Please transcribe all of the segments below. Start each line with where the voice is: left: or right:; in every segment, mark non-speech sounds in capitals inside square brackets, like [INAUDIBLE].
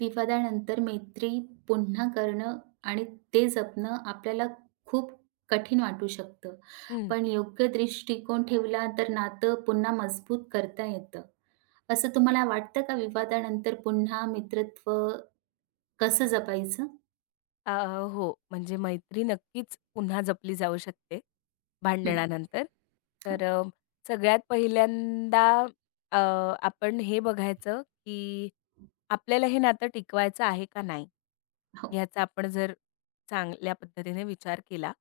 right: विवादानंतर मैत्री पुन्हा करणं आणि ते जपणं आपल्याला खूप कठीण वाटू शकतं.
left: हं.
right: पण योग्य दृष्टिकोन ठेवला तर नातं पुन्हा मजबूत करता येतं. असं तुम्हाला वाटतं का विवादानंतर पुन्हा मित्रत्व कसं जपायचं?
left: अ, हो, म्हणजे मैत्री नक्कीच पुन्हा जपली जाऊ शकते
right: हं,
left: भांडणानंतर.
right: हां,
left: तर सगळ्यात पहिल्यांदा अ, आपण हे बघायचं, की आपल्याला हे नातं टिकवायचं आहे का नाही?
right: हो,
left: ह्याचा आपण जर चांगल्या पद्धतीने विचार केला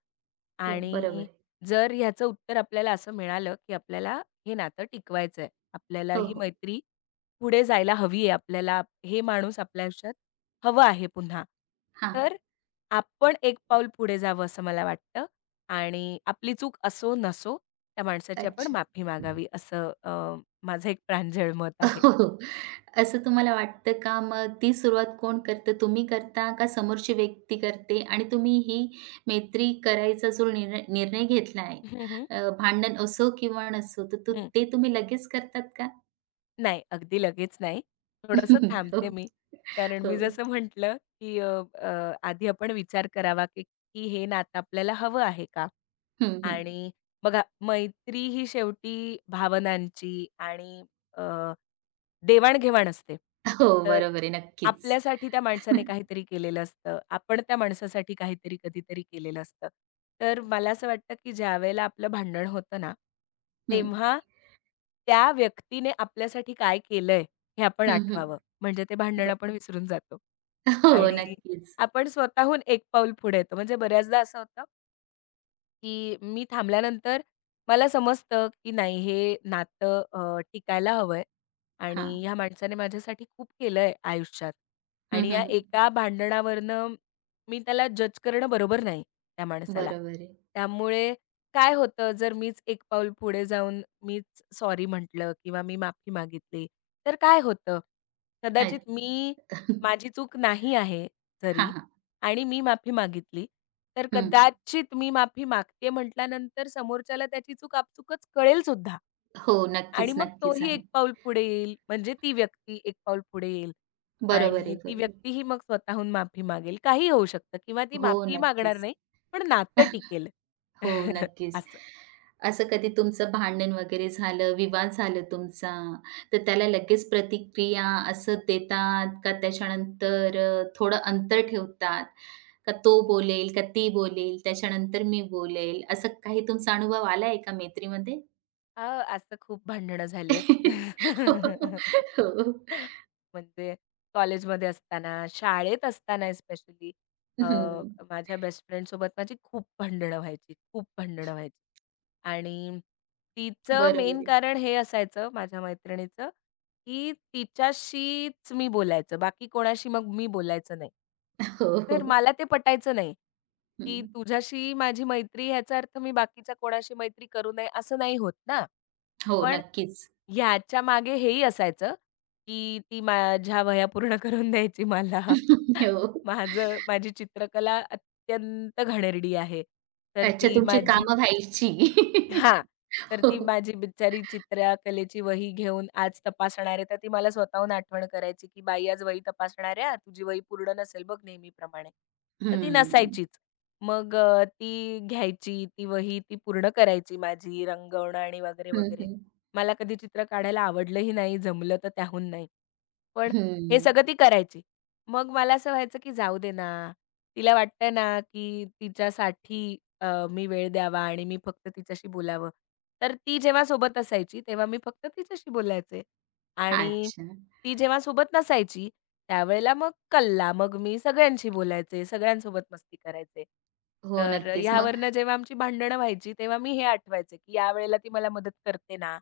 right: हो, बरोबर
left: आणि
right: आहे.
left: जर ह्याचं उत्तर आपल्याला असं मिळालं, की आपल्याला हे नातं टिकवायचं आहे. आपल्याला
right: हो,
left: ही
right: हो.
left: मैत्री पुढे जायला हवी आहे. आपल्याला हे माणूस आपल्या आयुष्यात हवं आहे पुन्हा.
right: हां,
left: तर आपण एक पाऊल पुढे जावं असं मला वाटतं आणि आपली चूक असो नसो, त्या माणसाची आपण
right: अच्छा.
left: माफी मागावी असं माझं एक प्रांजळ मत
right: [LAUGHS]
left: आहे.
right: हो, हो. असं तुम्हाला वाटतं का? मग ती सुरुवात कोण करतं? तुम्ही करता का समोरची व्यक्ती करते? आणि तुम्ही ही मैत्री करायचा जो निर्णय निर्णय घेतला आहे,
left: हं, हं.
right: भांडण असो किंवा नसो, तर तू
left: हं.
right: ते तुम्ही लगेच करतात का?
left: नाही, अगदी लगेच नाही. थोडंसं
right: [LAUGHS] हो,
left: थांबते मी. कारण मी
right: हो.
left: जसं म्हटलं, की अ, अ, आधी आपण विचार करावा, की की हे नातं आपल्याला हवं आहे का?
right: हं, हं.
left: आणि बघा मैत्री ही शेवटी भावनांची आणि देवाण-घेवाण असते.
right: हो,
left: तर
right: बरोबर आहे. नक्कीच.
left: आपल्यासाठी त्या माणसाने काहीतरी केलेलं असतं. आपण त्या माणसासाठी काहीतरी कधीतरी केलेलं असतं. तर मला असं वाटतं, की ज्यावेळेला आपलं भांडण होतं ना,
right: हं,
left: तेव्हा त्या व्यक्तीने आपल्यासाठी काय केलंय हे आपण
right: हं, हं.
left: आठवावं. म्हणजे ते
right: ब
left: भांडण आपण विसरून जातो
right: हो,
left: आणि
right: नक्कीच.
left: आपण स्वतःहून एक पाऊल पुढे येतो. म्हणजे बऱ्याचदा असं होतं की मी थांबल्यानंतर मला समजतं, की नाही हे नातं टिकायला हवंय आणि
right: हां.
left: ह्या माणसाने माझ्यासाठी खूप केलंय आयुष्यात
right: हं,
left: आणि या
right: हं, हं.
left: एका भांडणावरनं मी त्याला जज करणं बरोबर नाही त्या माणसाला.
right: बरोबर आहे.
left: त्यामुळे काय होतं जर मीच एक पाऊल पुढे जाऊन मीच सॉरी म्हटलं किंवा मी माफी मागितली, तर काय होतं? कदाचित
right: ऐक
left: मी माझी चूक नाही आहे
right: हां,
left: जरी,
right: हां.
left: आणि मी माफी मागितली. तर
right: हं. [LAUGHS]
left: कदाचित मी माफी मागते म्हटल्यानंतर समोरच्याला त्याची चूक आपसुकच कळेल सुद्धा.
right: हो,
left: आणि
right: नक्कीच,
left: मग
right: नक्कीच
left: तोही एक
right: आहे.
left: पाऊल पुढे येईल, म्हणजे ती व्यक्ती एक पाऊल पुढे येईल
right: बरोबर
left: आणि
right: आहे,
left: ती
right: बरोबर.
left: व्यक्तीही मग स्वतःहून माफी मागेल. काहीही होऊ शकतं किंवा ती
right: हो,
left: माफी मागणार
right: नक्कीच.
left: नाही, पण नातं
right: [LAUGHS]
left: टिकेल.
right: हो,
left: [LAUGHS]
right: नक्कीच.
left: असं.
right: असं कधी तुमचं भांडण वगैरे झालं, विवाद झालं तुमचा, तर त्याला लगेच प्रतिक्रिया असं देतात का त्याच्यानंतर थोडं अंतर ठेवतात? का तो बोलेल, का ती बोलेल, त्याच्यानंतर मी बोलेल, असा काही तुमचा अनुभव आलाय का मैत्रीमध्ये?
left: अ, असं खूप भांडणं झाली
right: [LAUGHS] हो,
left: आहेत. [LAUGHS]
right: हो.
left: म्हणजे कॉलेजमध्ये असताना, शाळेत असताना स्पेशली अ,
right: हं,
left: माझ्या बेस्ट फ्रेंडसोबत माझी खूप भांडणं व्हायची, खूप भांडणं व्हायची. आणि तिचं
right: बरोबर
left: मेन
right: आहे.
left: कारण हे असायचं माझ्या मैत्रिणीचं की तिच्याशीच मी बोलायचं. बाकी कोणाशी मग मी बोलायचं नाही.
right: हो,
left: तर
right: हो.
left: मला ते पटायचं नाही,
right: हं.
left: की तुझ्याशी माझी मैत्री ह्याचा अर्थ मी बाकीच्या कोणाशी मैत्री करू नये असं नाही होत ना.
right: हो,
left: पण
right: नक्कीच.
left: ह्याच्या मागे हेही असायचं, की ती माझ्या वह्या पूर्ण करून द्यायची मला.
right: [LAUGHS]
left: [LAUGHS]
right: हो.
left: माझी चित्रकला अत्यंत घणेरडी आहे. तर
right: अच्छा,
left: ती
right: तुमची
left: माझी
right: कामं व्हायची.
left: हां.
right: [LAUGHS]
left: तर
right: हो.
left: ती माझी बिचारी चित्रकलेची वही घेऊन आज तपासणार आहे, तर ती मला स्वतःहून आठवण करायची, की "बाई आज वही तपासणार आहे हां, तुझी वही पूर्ण नसेल बघ नेहमीप्रमाणे." तर ती
right: हं.
left: नसायचीच. मग ती घ्यायची, ती वही ती पूर्ण करायची माझी रंगवणं आणि वगैरे,
right: हं,
left: वगैरे.
right: हं.
left: मला कधी चित्र काढायला आवडलंही नाही, जमलं तर त्याहून नाही. पण हे
right: हं.
left: सगळं ती करायची. मग मला असं व्हायचं, की जाऊ दे ना, तिला वाटतं ना, की तिच्यासाठी मी वेळ द्यावा आणि मी फक्त तिच्याशी बोलावं. तर ती जेव्हा सोबत असायची, तेव्हा मी फक्त तिच्याशी बोलायचे आणि
right: अच्छा.
left: ती जेव्हा सोबत नसायची, त्यावेळेला मग कल्ला. मग मी सगळ्यांशी बोलायचे, सगळ्यांसोबत मस्ती करायचे.
right: हो,
left: तर
right: नक्कीच. मग
left: ह्यावरनं जेव्हा आमची भांडणं व्हायची, तेव्हा मी हे आठवायचे, की यावेळेला ती मला मदत करते ना.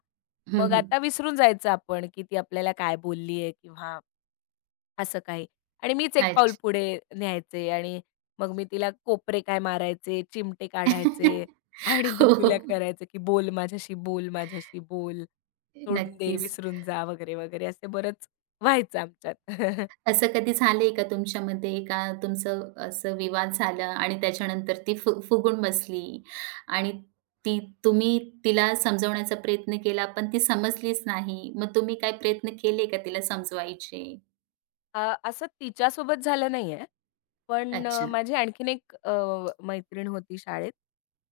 right: हं,
left: मग
right: हं.
left: आता विसरून जायचं आपण, की ती आपल्याला काय बोलली आहे किंवा असं काही. आणि मीच एक पाऊल
right: अच्छा.
left: पुढे न्यायचे आणि मग मी तिला कोपरे काय मारायचे, चिमटे
right: [LAUGHS]
left: काढायचे आणि
right: हो, हो.
left: गुदगुल्या करायचे, की "बोल माझ्याशी, बोल माझ्याशी, बोल. सोडून दे,
right: नक्कीच.
left: विसरून जा" वगैरे, वगैरे असं बरंच व्हायचं आमच्यात. [LAUGHS]
right: असं कधी झालंय का तुमच्यामध्ये का तुमचं असं विवाद झाला आणि त्याच्यानंतर ती फुगून बसली आणि ती तुम्ही तिला समजवण्याचा प्रयत्न केला, पण ती समजलीच नाही. मग तुम्ही काय प्रयत्न केले का तिला समजवायचे?
left: असं तिच्यासोबत झालं नाहीये. पण
right: अच्छा.
left: माझी आणखीन एक मैत्रीण होती शाळेत,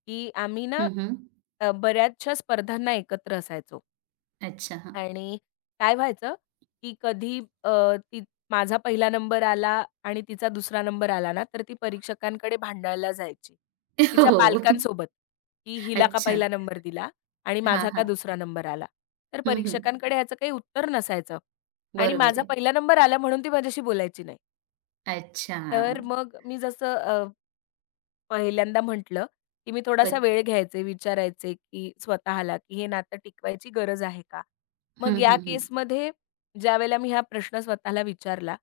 left: की आम्ही ना
right: हं, हं.
left: बऱ्याचशा स्पर्धांना एकत्र असायचो.
right: अच्छा. हां.
left: आणि काय व्हायचं, की कधी ती माझा पहिला नंबर आला आणि तिचा दुसरा नंबर आला ना, तर ती परीक्षकांकडे भांडायला जायची.
right: [LAUGHS]
left: तिच्या
right: हो.
left: पालकांसोबत, की हिला का
right: अच्छा.
left: पहिला नंबर दिला आणि
right: हां,
left: माझा का
right: हां.
left: दुसरा नंबर आला. तर
right: हं, हं.
left: परीक्षकांकडे ह्याचं काही उत्तर नसायचं आणि
right: बरोबर
left: माझा
right: आहे.
left: पहिला नंबर आला म्हणून ती माझ्याशी बोलायची नाही.
right: अच्छा.
left: तर मग मी जसं पहिल्यांदा म्हटलं, की मी
right: अ
left: थोडासा वेळ घ्यायचे, विचारायचे, की स्वतःला, की हे नातं टिकवायची गरज आहे का?
right: हं,
left: मग या
right: हं, हं.
left: केसमध्ये ज्यावेळेला मी हा प्रश्न स्वतःला विचारला,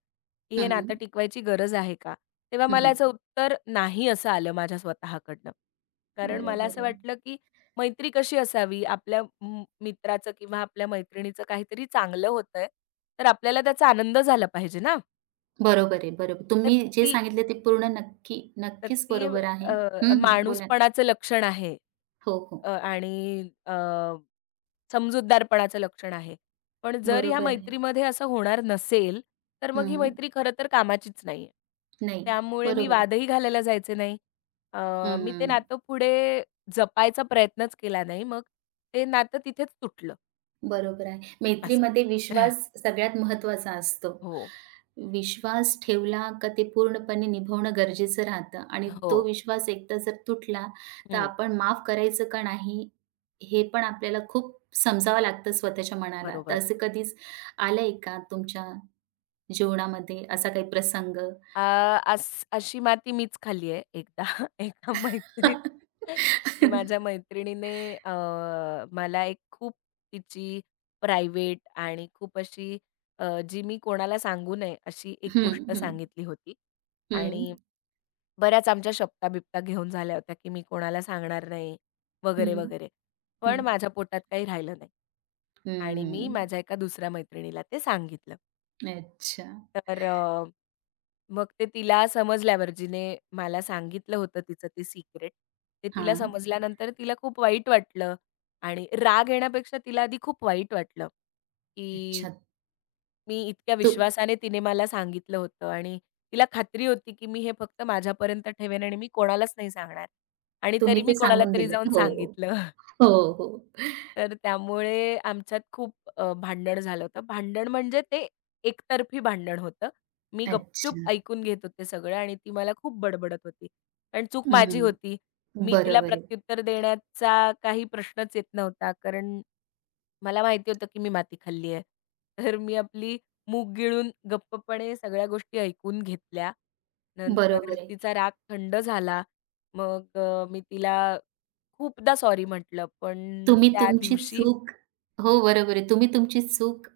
left: की हे
right: हं,
left: नातं टिकवायची गरज आहे का? तेव्हा
right: हं,
left: मला
right: हं.
left: याचं उत्तर नाही असं आलं माझ्या स्वतःकडनं. कारण मला असं
right: बरोबर आहे.
left: वाटलं, की मैत्री कशी असावी? आपल्या म मित्राचं किंवा आपल्या मैत्रिणीचं काहीतरी चांगलं होतंय, तर आपल्याला त्याचा आनंद झाला पाहिजे ना?
right: बरोबर आहे, बरोबर.
left: तर
right: तुम्ही जे
left: ती
right: सांगितलं ते पूर्ण नक्की
left: तर
right: नक्कीच
left: ती
right: बरोबर आहे. हं, हं. बोला
left: माणूसपणाचं लक्षण आहे.
right: हो, हो.
left: आणि समजूतदारपणाचं लक्षण आहे. पण जर ह्या
right: बरोबर आहे.
left: मैत्रीमध्ये असं होणार नसेल, तर मग ही
right: हं.
left: मैत्री खरं तर कामाचीच नाहीये.
right: नाही,
left: त्यामुळे मी
right: बरोबर आहे.
left: वादही घालायला जायचे नाही. अ, मी ते
right: हं.
left: नातं पुढे जपायचा प्रयत्नच केला नाही. मग ते नातं तिथेच तुटलं
right: बरोबर आहे.
left: असं.
right: मैत्रीमध्ये
left: [LAUGHS]
right: विश्वास सगळ्यात महत्त्वाचा असतो.
left: हो,
right: विश्वास ठेवला का ते पूर्णपणे निभवणं गरजेचं राहतं आणि
left: हो.
right: तो विश्वास एकदा जर तुटला, तर
left: हं,
right: आपण माफ करायचं का नाही, हे पण आपल्याला खूप समजावं लागतं स्वतःच्या मनाला. तर
left: बरोबर.
right: असं कधीच आलंय का तुमच्या जीवनामध्ये असा काही प्रसंग?
left: अ, अस अशी माती मीच खाल्ली आहे एकदा. [LAUGHS] एका मैत्रीण
right: [LAUGHS]
left: की माझ्या मैत्रिणीने अ, मला एक खूप तिची प्रायव्हेट आणि खूप अशी जी मी कोणाला सांगू नये अशी एक
right: हं,
left: गोष्ट
right: हं,
left: सांगितली होती.
right: हं,
left: आणि बऱ्याच आमच्या शब्दा-बिब्टा घेऊन झाल्या होत्या की मी कोणाला सांगणार नाही वगैरे,
right: हं,
left: वगैरे. पण
right: हं,
left: माझ्या पोटात काही राहिलं नाही. आणि मी
right: हं.
left: माझ्या एका दुसऱ्या मैत्रिणीला ते सांगितलं.
right: अच्छा.
left: तर मग ते तिला समजल्यावर जिने मला सांगितलं होतं तिचं ते सिक्रेट, ते तिला
right: हां.
left: समजल्यानंतर तिला खूप वाईट वाटलं आणि राग येण्यापेक्षा तिला आधी खूप वाईट वाटलं, की
right: अच्छा.
left: मी इतक्या
right: तू
left: विश्वासाने तिने मला सांगितलं होतं आणि तिला खात्री होती, की मी हे फक्त माझ्यापर्यंत ठेवेन आणि मी कोणालाच नाही सांगणार आणि
right: तुम्ही
left: तरी मी
right: ते
left: कोणाला
right: सांगून
left: तरी
right: दिलं.
left: जाऊन
right: हो,
left: सांगितलं.
right: हो, हो.
left: तर त्यामुळे आमच्यात खूप भांडण झालं होतं. भांडण म्हणजे ते एकतर्फी भांडण होतं. मी गपचूप
right: अच्छा.
left: ऐकून घेत होते सगळं आणि ती मला खूप बडबडत होती. कारण चूक माझी
right: हं.
left: होती. मी तिला
right: बरोबर आहे,
left: प्रत्युत्तर देण्याचा काही प्रश्नच येत नव्हता. कारण मला माहिती होतं, की मी माती खाल्ली आहे. तर मी आपली मूग गिळून गप्पपणे सगळ्या गोष्टी ऐकून घेतल्या. नंतर
right: बरोबर आहे.
left: तिचा राग थंड झाला. मग मी तिला खूपदा सॉरी म्हटलं. पण
right: तुम्ही
left: त्या
right: तुमची
left: दिवशी
right: चूक हो, बरोबर आहे. तुम्ही तुमची चूक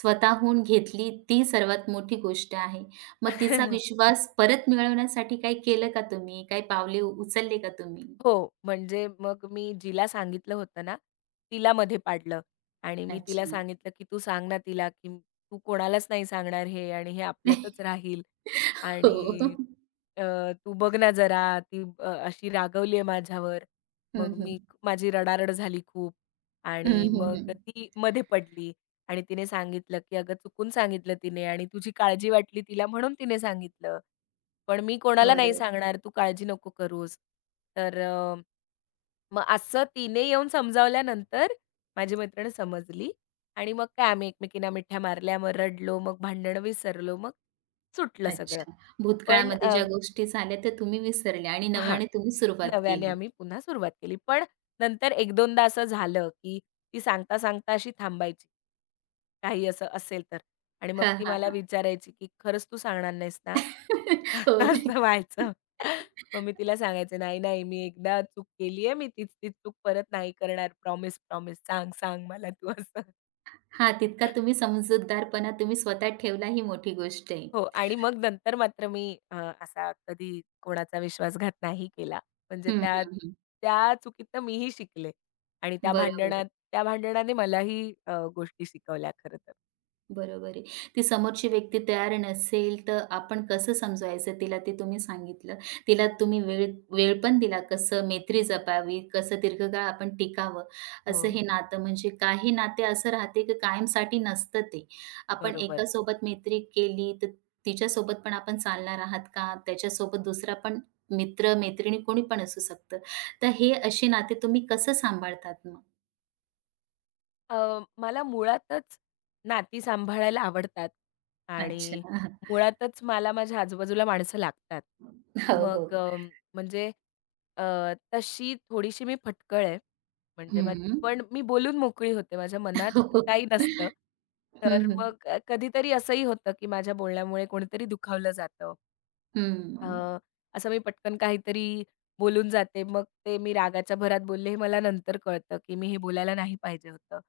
right: स्वतःहून घेतली ती सर्वात मोठी गोष्ट आहे. मग तिचा
left: [LAUGHS]
right: विश्वास परत मिळवण्यासाठी काही केलं का तुम्ही? काही पावले उचलले का तुम्ही?
left: हो, म्हणजे मग मी जिला सांगितलं होतं ना, तिला मध्ये पाडलं आणि मी तिला
right: अच्छा.
left: सांगितलं, की "तू सांग ना तिला, की तू कोणालाच नाही सांगणार हे आणि हे आपल्यातच राहील
right: हो.
left: आणि अ, तू बघ ना जरा ती अशी रागवली आहे माझ्यावर."
right: हं,
left: मग
right: हं.
left: मी माझी रडारड झाली खूप
right: हं,
left: आणि
right: हं, हं.
left: मग ती मध्ये पडली आणि तिने सांगितलं, की "अगं चुकून सांगितलं तिने आणि तुझी काळजी वाटली तिला म्हणून तिने सांगितलं." पण मी कोणाला नाही
right: बरोबर.
left: सांगणार, तू काळजी नको करूस. तर मग असं तिने येऊन समजावल्यानंतर माझी मैत्रीण समजली आणि मग काय आम्ही एकमेकींना मिठ्या मारल्या, मग रडलो, मग भांडणं विसरलो, मग सुटलं सगळं.
right: अच्छा.
left: पण
right: भूतकाळामध्ये ज्या गोष्टी झाल्या त्या तुम्ही विसरल्या आणि
left: हां,
right: नव्याने तुम्ही सुरुवात
left: नव्याने
right: केली.
left: आम्ही पुन्हा सुरुवात केली. पण नंतर 1-2दा असं झालं, की ती सांगता-सांगता अशी थांबायची, काही असं असेल तर आणि मग
right: हां,
left: ती
right: हां,
left: मला
right: हां.
left: विचारायची, की "खरंच तू सांगणार नाहीस ना?"
right: [LAUGHS] हो,
left: [LAUGHS]
right: नक्की.
left: असं व्हायचं. मग मी तिला सांगायचे, "नाही, नाही, मी एकदा चूक केली आहे. मी तीच-तीच चूक परत नाही करणार. Promise, promise. सांग, सांग मला तू." असं.
right: हां, तितका तुम्ही समजूतदारपणा तुम्ही स्वतः ठेवला ही मोठी गोष्ट आहे.
left: हो आणि मग नंतर मात्र मी अ, असा कधी कोणाचा विश्वासघात नाही केला. म्हणजे
right: हं,
left: त्या
right: हं, हं.
left: त्या चुकीतनं मीही शिकले आणि त्या
right: बरोबर
left: भांडणात
right: आहे.
left: त्या भांडणाने मलाही गोष्टी शिकवल्या खरं तर.
right: बरोबर आहे. ती समोरची व्यक्ती तयार नसेल, तर आपण कसं समजवायचं तिला ते तुम्ही सांगितलं. तिला तुम्ही वेळ वेळ पण दिला, कसं मैत्री जपावी, कसं दीर्घकाळ आपण टिकावं.
left: हो,
right: असं हे
left: हो.
right: नातं म्हणजे काही नाते असं राहते, की कायमसाठी नसतं ते. आपण
left: बरोबर.
right: एकासोबत मैत्री केली, तर तिच्यासोबत पण आपण चालणार आहात का? त्याच्यासोबत दुसरा पण मित्र, मैत्रिणी कोणी पण असू शकतं. तर हे असे नाते तुम्ही कसं सांभाळतात मग?
left: मला मुळातच नाती सांभाळायला आवडतात आणि
right: अच्छा.
left: मुळातच मला माझ्या आजूबाजूला माणसं लागतात.
right: हो,
left: मग
right: हो.
left: म्हणजे अ, तशी थोडीशी मी फटकळ आहे. म्हणजे मग
right: हं.
left: पण मी बोलून मोकळी होते. माझ्या मनात
right: हो, हो.
left: काही नसतं. तर
right: हं, हं.
left: मग कधीतरी असंही होतं, की माझ्या बोलण्यामुळे कोणीतरी दुखावलं जातं.
right: हं.
left: अ, असं मी पटकन काहीतरी बोलून जाते. मग ते मी रागाच्या भरात बोलले हे मला नंतर कळतं, की मी हे बोलायला नाही पाहिजे होतं.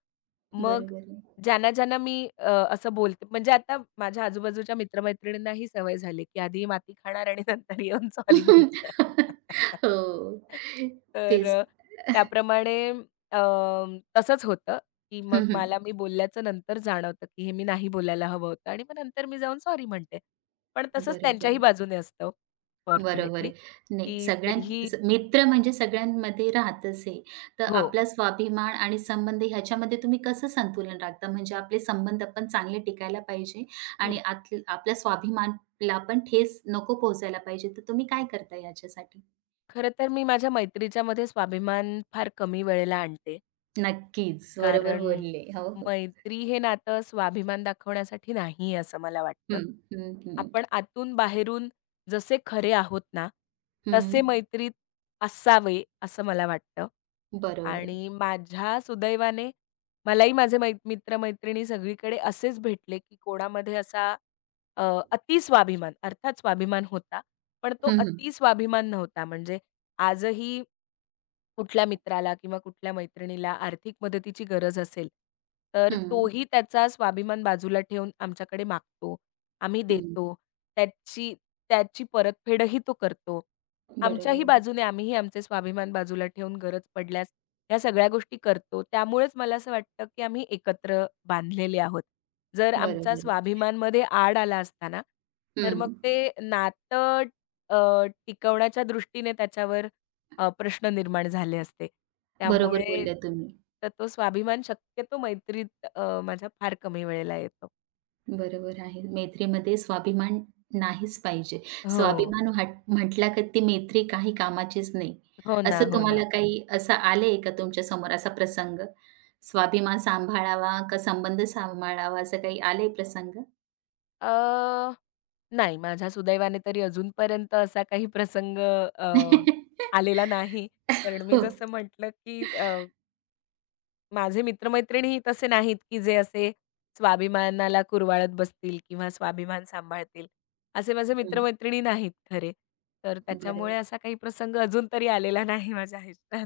left: मग
right: बरोबर आहे.
left: ज्यांना-ज्यांना मी असं बोलते म्हणजे आता माझ्या आजूबाजूच्या मित्र-मैत्रिणींना ही सवय झाली, की आधी माती खाणार आणि नंतर येऊन सॉरी म्हणणार. [LAUGHS]
right: [LAUGHS] हो.
left: तर
right: तेच.
left: त्याप्रमाणे अ, तसंच होतं, की मग
right: हं, हं.
left: मला मी बोलल्याचं नंतर जाणवतं, की हे मी नाही बोलायला हवं होतं आणि मग नंतर मी जाऊन सॉरी म्हणते. पण तसंच
right: बरोबर
left: त्यांच्याही
right: आहे.
left: बाजूने असतं.
right: बरोबर
left: फॉर्च्युनेटली,
right: आहे. नाही
left: की
right: सगळ्यां
left: तेही
right: स मित्र म्हणजे सगळ्यांमध्ये राहतच आहे. तर
left: हो.
right: आपला स्वाभिमान आणि संबंध ह्याच्यामध्ये तुम्ही कसं संतुलन राखता? म्हणजे आपले संबंध पण चांगले टिकायला पाहिजे आणि
left: हं.
right: आत आपल्या स्वाभिमानला पण ठेस नको पोहोचायला पाहिजे. तर तुम्ही काय करता याच्यासाठी?
left: खरं तर मी माझ्या मैत्रीच्यामध्ये स्वाभिमान फार कमी वेळेला आणते.
right: नक्कीच. बरोबर
left: कारण
right: बोलले. हो, हो.
left: मैत्री हे नातं स्वाभिमान दाखवण्यासाठी नाही आहे, असं मला वाटतं.
right: हं, हं, हं.
left: आपण आतून बाहेरून जसे खरे आहोत ना,
right: हं,
left: तसे मैत्रीत असावे, असं मला वाटतं.
right: बरोबर आहे.
left: आणि माझ्या सुदैवाने मलाही माझे मित्र-मैत्रिणी सगळीकडे असेच भेटले, की कोणामध्ये असा अ, अति स्वाभिमान अर्थात स्वाभिमान होता, पण तो
right: हं, हं.
left: अति स्वाभिमान नव्हता. म्हणजे आजही कुठल्या मित्राला किंवा कुठल्या मैत्रिणीला आर्थिक मदतीची गरज असेल, तर
right: हं,
left: तोही त्याचा स्वाभिमान बाजूला ठेवून आमच्याकडे मागतो. आम्ही
right: हं.
left: देतो. त्याची त्याची परतफेडही तो करतो.
right: बरोबर
left: आमच्याही
right: आहे.
left: बाजूने आम्हीही आमचे स्वाभिमान बाजूला ठेवून गरज पडल्यास ह्या सगळ्या गोष्टी करतो. त्यामुळेच मला असं वाटतं, की आम्ही एकत्र बांधलेले आहोत. जर आमचा
right: बरोबर आहे.
left: स्वाभिमानमध्ये आड आला असता ना, तर
right: हं.
left: मग ते नातं अ, टिकवण्याच्या दृष्टीने त्याच्यावर प्रश्न निर्माण झाले असते.
right: बरोबर
left: त्यामुळे
right: बोलल्या तुम्ही.
left: तर तो स्वाभिमान शक्यतो मैत्रीत माझा फार कमी वेळेला येतो.
right: बरोबर आहे. मैत्रीमध्ये स्वाभिमान नाहीच पाहिजे.
left: हो.
right: स्वाभिमान वाट म्हटला का ती मैत्री काही कामाचीच नाही.
left: हो ना,
right: असं
left: हो ना.
right: तुम्हाला काही असं आलंय का तुमच्या समोर असा प्रसंग? स्वाभिमान सांभाळावा का संबंध सांभाळावा असं काही आलंय प्रसंग?
left: अ, नाही माझ्या सुदैवाने तरी अजूनपर्यंत असा काही प्रसंग आलेला नाही. कारण
right: [LAUGHS]
left: मी
right: हो.
left: जसं म्हटलं, की माझे मित्र-मैत्रिणीही तसे नाहीत, की जे असे स्वाभिमानाला कुरवाळत बसतील किंवा स्वाभिमान सांभाळतील. असे माझे
right: हं,
left: मित्र-मैत्रिणी नाहीत खरे. तर त्याच्यामुळे
right: बरोबर.
left: असा काही प्रसंग अजून तरी आलेला नाही माझ्या आयुष्यात.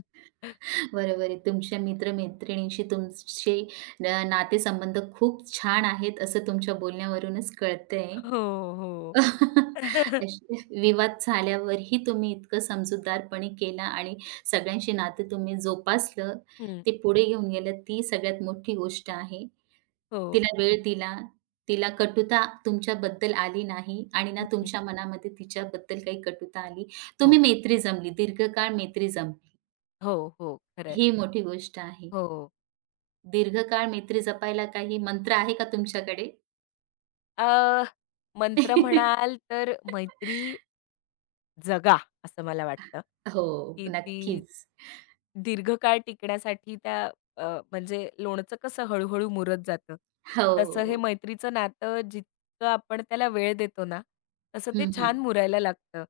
right: बरोबर आहे. तुमच्या मित्र-मैत्रिणींशी तुमचे नातेसंबंध खूप छान आहेत, असं तुमच्या बोलण्यावरूनच कळतंय.
left: हो, हो.
right: [LAUGHS]
left: [LAUGHS]
right: असे विवाद झाल्यावरही तुम्ही इतकं समजूतदारपणे केला आणि सगळ्यांशी नातं तुम्ही जोपासलं,
left: हं,
right: ते पुढे घेऊन गेलं, ती सगळ्यात मोठी गोष्ट आहे.
left: हो.
right: तिला वेळ दिला, तिला कटुता तुमच्याबद्दल आली नाही आणि ना
left: हं,
right: तुमच्या मनामध्ये तिच्याबद्दल काही कटुता आली. तुम्ही
left: हो,
right: मैत्री जमली, दीर्घकाळ मैत्री जमली,
left: हो, हो. खरं
right: ही मोठी गोष्ट आहे.
left: हो.
right: दीर्घकाळ मैत्री जपायला काही मंत्र आहे का तुमच्याकडे?
left: अ, मंत्र म्हणाल तर
right: [LAUGHS]
left: मैत्री जगा, असं मला वाटतं,
right: हो,
left: की ती
right: नक्कीच.
left: दीर्घकाळ टिकण्यासाठी त्या अ, म्हणजे लोणचं कसं हळू-हळू मुरत जातं, तसं हे
right: हो.
left: मैत्रीचं नातं जितकं आपण त्याला वेळ देतो ना, तसं ते
right: हं, हं.
left: छान मुरायला लागतं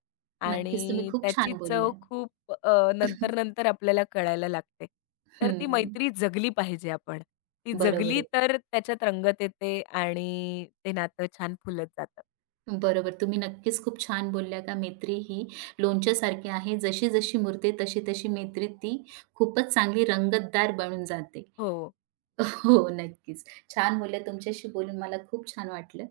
right: नक्कीच तुम्ही
left: आणि
right: खूप
left: त्याची
right: छान
left: चव
right: बोलल्या.
left: खूप नंतर-नंतर आपल्याला कळायला लागते. तर ती
right: हं,
left: मैत्री जगली पाहिजे आपण. ती
right: बरोबर
left: जगली
right: आहे.
left: तर त्याच्यात रंगत येते आणि ते नातं छान फुलत जातं.
right: बरोबर. तुम्ही नक्कीच खूप छान बोलल्या का मैत्री ही लोणच्यासारखी आहे. जशी-जशी मुरते तशी-तशी मैत्री ती खूपच चांगली रंगतदार बनून जाते.
left: हो.
right: हो, नक्कीच. छान बोलल्या. तुमच्याशी बोलून मला खूप छान वाटलं.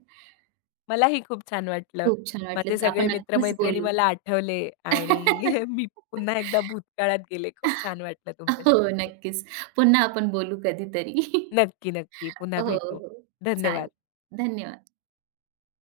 left: मलाही खूप छान वाटलं.
right: खूप छान
left: माझे
right: वाटलं.
left: सगळे
right: आपण
left: मित्र
right: नक्कीच बोलू.
left: मला आठवले आणि [LAUGHS]
right: [LAUGHS]
left: मी पुन्हा एकदा भूतकाळात गेले. खूप छान वाटलं
right: हो,
left: तुमच्याशी बोलून.
right: नक्कीच. पुन्हा आपण बोलू कधीतरी.
left: नक्की, नक्की.
right: [LAUGHS]
left: पुन्हा
right: हो,
left: भेटू.
right: हो. चालेल.
left: धन्यवाद.
right: धन्यवाद.